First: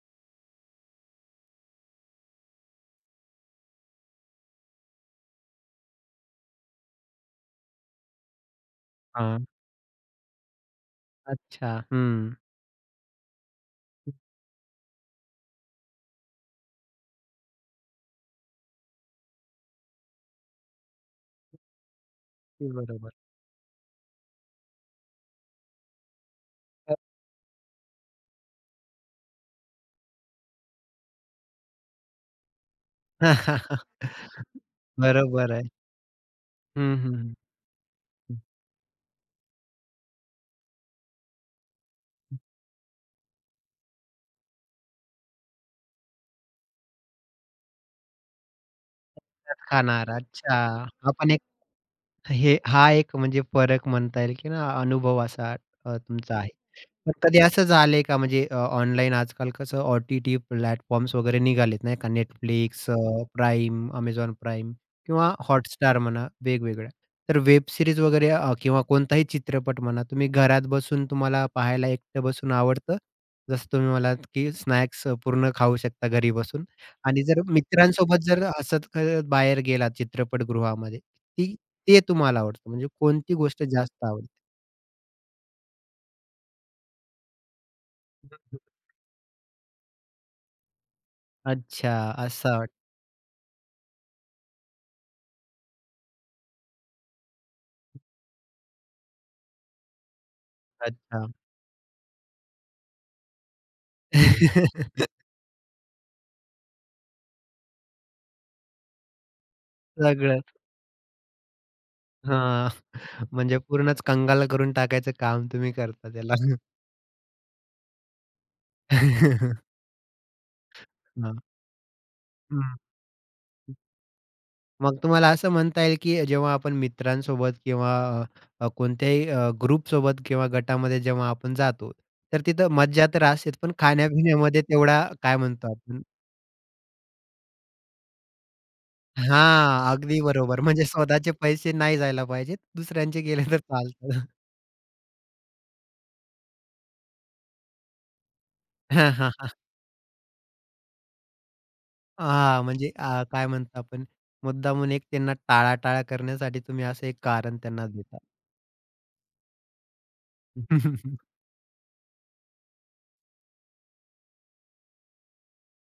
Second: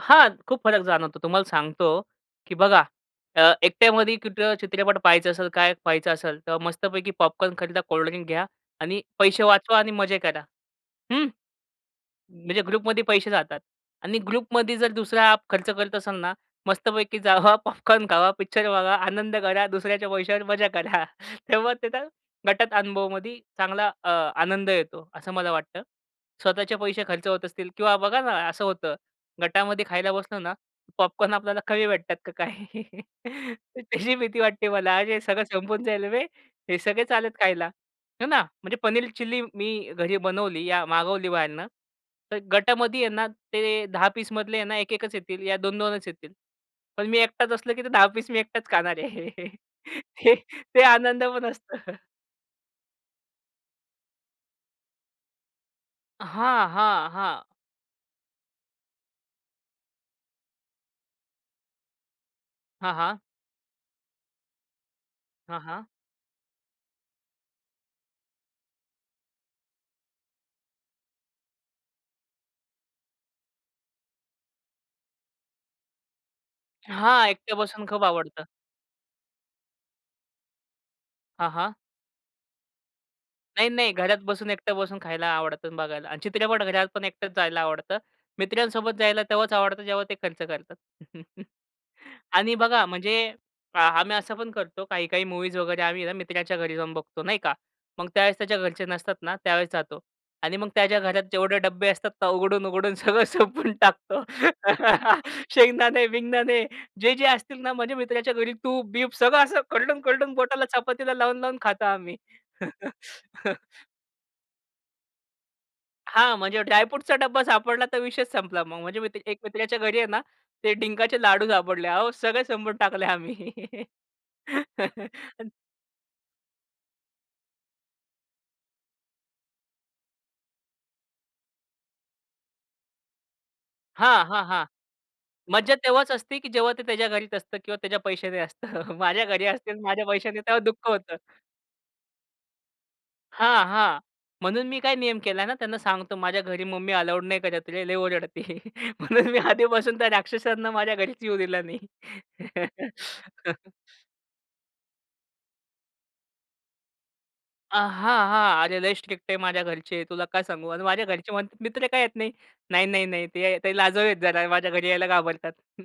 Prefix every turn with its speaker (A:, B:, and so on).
A: हां, खूप फरक जाणवतो. तुम्हाला सांगतो, की बघा अ, एकट्यामध्ये कुठं चित्रपट पहायचं असेल, काय पहायचं असेल. तर मस्तपैकी पॉपकॉर्न खरीदा कोल्ड ड्रिंक घ्या आणि पैसे
B: हां.
A: वाचवा आणि मजे करा. हं,
B: अच्छा. हं.
A: म्हणजे ग्रुपमध्ये पैसे जातात.
B: हं.
A: आणि ग्रुपमध्ये जर दुसरा खर्च करत असाल ना, मस्तपैकी जावा पॉपकॉर्न खावा, पिक्चर बघा आनंद करा, दुसऱ्याच्या पैशावर मजा करा. तेव्हा तिथं
B: ते
A: गटात
B: बरोबर.
A: अनुभवामध्ये चांगला अ, आनंद येतो, असं मला वाटतं. स्वतःचे
B: हां.
A: पैसे खर्च होत असतील किंवा बघा ना. असं होतं गटामध्ये खायला बसलो ना, पॉपकॉर्न आपल्याला कमी भेटतात का काय. त्याची भीती वाटते मला हे सगळं
B: बरोबर आहे.
A: संपून जाईल बे, हे
B: हं,
A: सगळे
B: हं,
A: चाललेत
B: हं,
A: खायला, हे
B: हं.
A: ना. म्हणजे पनीर चिल्ली मी घरी बनवली या मागवली बाहेरनं.
B: हं.
A: तर गटामध्ये आहे ना, ते 10 पीसमधले यांना 1-1 च येतील, या 2-2 च येतील. पण मी एकटाच असलं, की ते 10 मी एकटाच खाणार आहे.
B: असंच खाणार.
A: ते
B: अच्छा!
A: ते
B: हा
A: आनंद
B: पण एक
A: पण असतं.
B: हे हा एक म्हणजे फरक म्हणता येईल, की अनुभव असा अ, तुमचा आहे.
A: हां, हां,
B: मग कधी
A: हां.
B: असं झालं आहे का? म्हणजे अ, ऑनलाईन आजकाल कसं ओ-टी-टी प्लॅटफॉर्म्स वगैरे निघाले आहेत नाही का. Netflix
A: हां, हां.
B: अ, प्राईम, Amazon Prime किंवा
A: हां, हां.
B: Hotstar म्हणा वेगवेगळ्या. तर वेब सीरीज वगैरे अ, किंवा कोणताही चित्रपट म्हणा. तुम्ही घरात बसून तुम्हाला पाहायला एकटे बसून आवडतं? जसं तुम्ही म्हणालात, की स्नॅक्स पूर्ण खाऊ शकता घरी बसून. आणि
A: हां.
B: जर
A: एकट्या बसून खूप
B: मित्रांसोबत जर
A: आवडतं.
B: असत अ, बाहेर गेलात चित्रपटगृहामध्ये.
A: हां,
B: ती
A: हां.
B: ते तुम्हाला आवडतं म्हणजे कोणती गोष्ट
A: नाही, नाही.
B: जास्त
A: घरात
B: आवडते?
A: बसून एकटं बसून खायला आवडतं, बघायला. आणि चित्रपट घरात पण एकटच जायला आवडत.
B: [unintelligible]
A: मित्रांसोबत जायला तेव्हाच आवडतं जेव्हा ते खर्च करतात.
B: अच्छा. असं
A: आणि
B: वा
A: बघा म्हणजे अ, आम्ही असं पण करतो काही-काही मूव्हीज वगैरे, आम्ही ना मित्राच्या घरी जाऊन बघतो, नाही का. मग त्यावेळेस त्याच्या घरचे नसतात ना त्यावेळेस जातो. आणि मग त्याच्या घरात
B: अच्छा.
A: जेवढे डब्बे असतात, तर उघडून-उघडून सगळं सोपवून टाकतो. शेंगदाणे-बिंगदानणे जे, जे असतील ना, माझ्या मित्राच्या घरी तूप-बीप सगळं असं, खरडून-खरडून
B: सगळं.
A: बोटाला चपातीला लावून-लावून खातो आम्ही.
B: हां. म्हणजे पूर्णच कंगाल करून टाकायचं काम तुम्ही करता त्याला.
A: हां,
B: हं.
A: म्हणजे ड्राय फ्रूटचा डब्बा सापडला तर विषयीचं संपला मग. म्हणजे मत एक मित्राच्या घरी आहे ना, ते डिंकाचे
B: हां.
A: लाडू सापडले. अहो सगळे
B: हं,
A: संपून
B: हं.
A: टाकले आम्ही.
B: मग तुम्हाला
A: अन
B: असं म्हणता येईल, की जेव्हा आपण मित्रांसोबत किंवा अ, कोणत्याही अ, ग्रुपसोबत किंवा गटामध्ये जेव्हा आपण जातो, तर तिथं मज्जा तर असतेच पण
A: हां, हां,
B: खाण्यापिण्यामध्ये
A: हां.
B: तेवढा काय म्हणतो
A: मज्जा
B: आपण
A: तेव्हाच असते, की जेव्हा ते त्याच्या घरीच असतं किंवा त्याच्या पैशाने असतं. माझ्या घरी असतील,
B: हां.
A: माझ्या
B: अगदी
A: पैशाने तेव्हा
B: बरोबर. म्हणजे
A: दुःख होतं.
B: स्वतःचे पैसे नाही जायला पाहिजेत, दुसऱ्यांचे गेले तर
A: हां, हां.
B: चालतं.
A: म्हणून मी काय नियम केला ना त्यांना सांगतो, "माझ्या घरी मम्मी अलाऊड नाही करत रे, लय ओरडते."
B: हां,
A: म्हणून
B: हां,
A: मी
B: हां.
A: आधीपासून त्या राक्षसांना माझ्या घरीच येऊ दिला नाही.
B: हां, म्हणजे अ, काय म्हणता आपण मुद्दामून एक त्यांना टाळाटाळ करण्यासाठी तुम्ही असं एक कारण
A: अ,
B: त्यांना देता.
A: हां, हां. "अरे, लय स्ट्रिक्ट आहे माझ्या घरचे तुला काय सांगू." आणि माझ्या घरचे म्हणतात, "मित्र का येत नाही?" "नाही, नाही, नाही, ते ते लाजाळू आहेत जरा, माझ्या घरी यायला घाबरतात."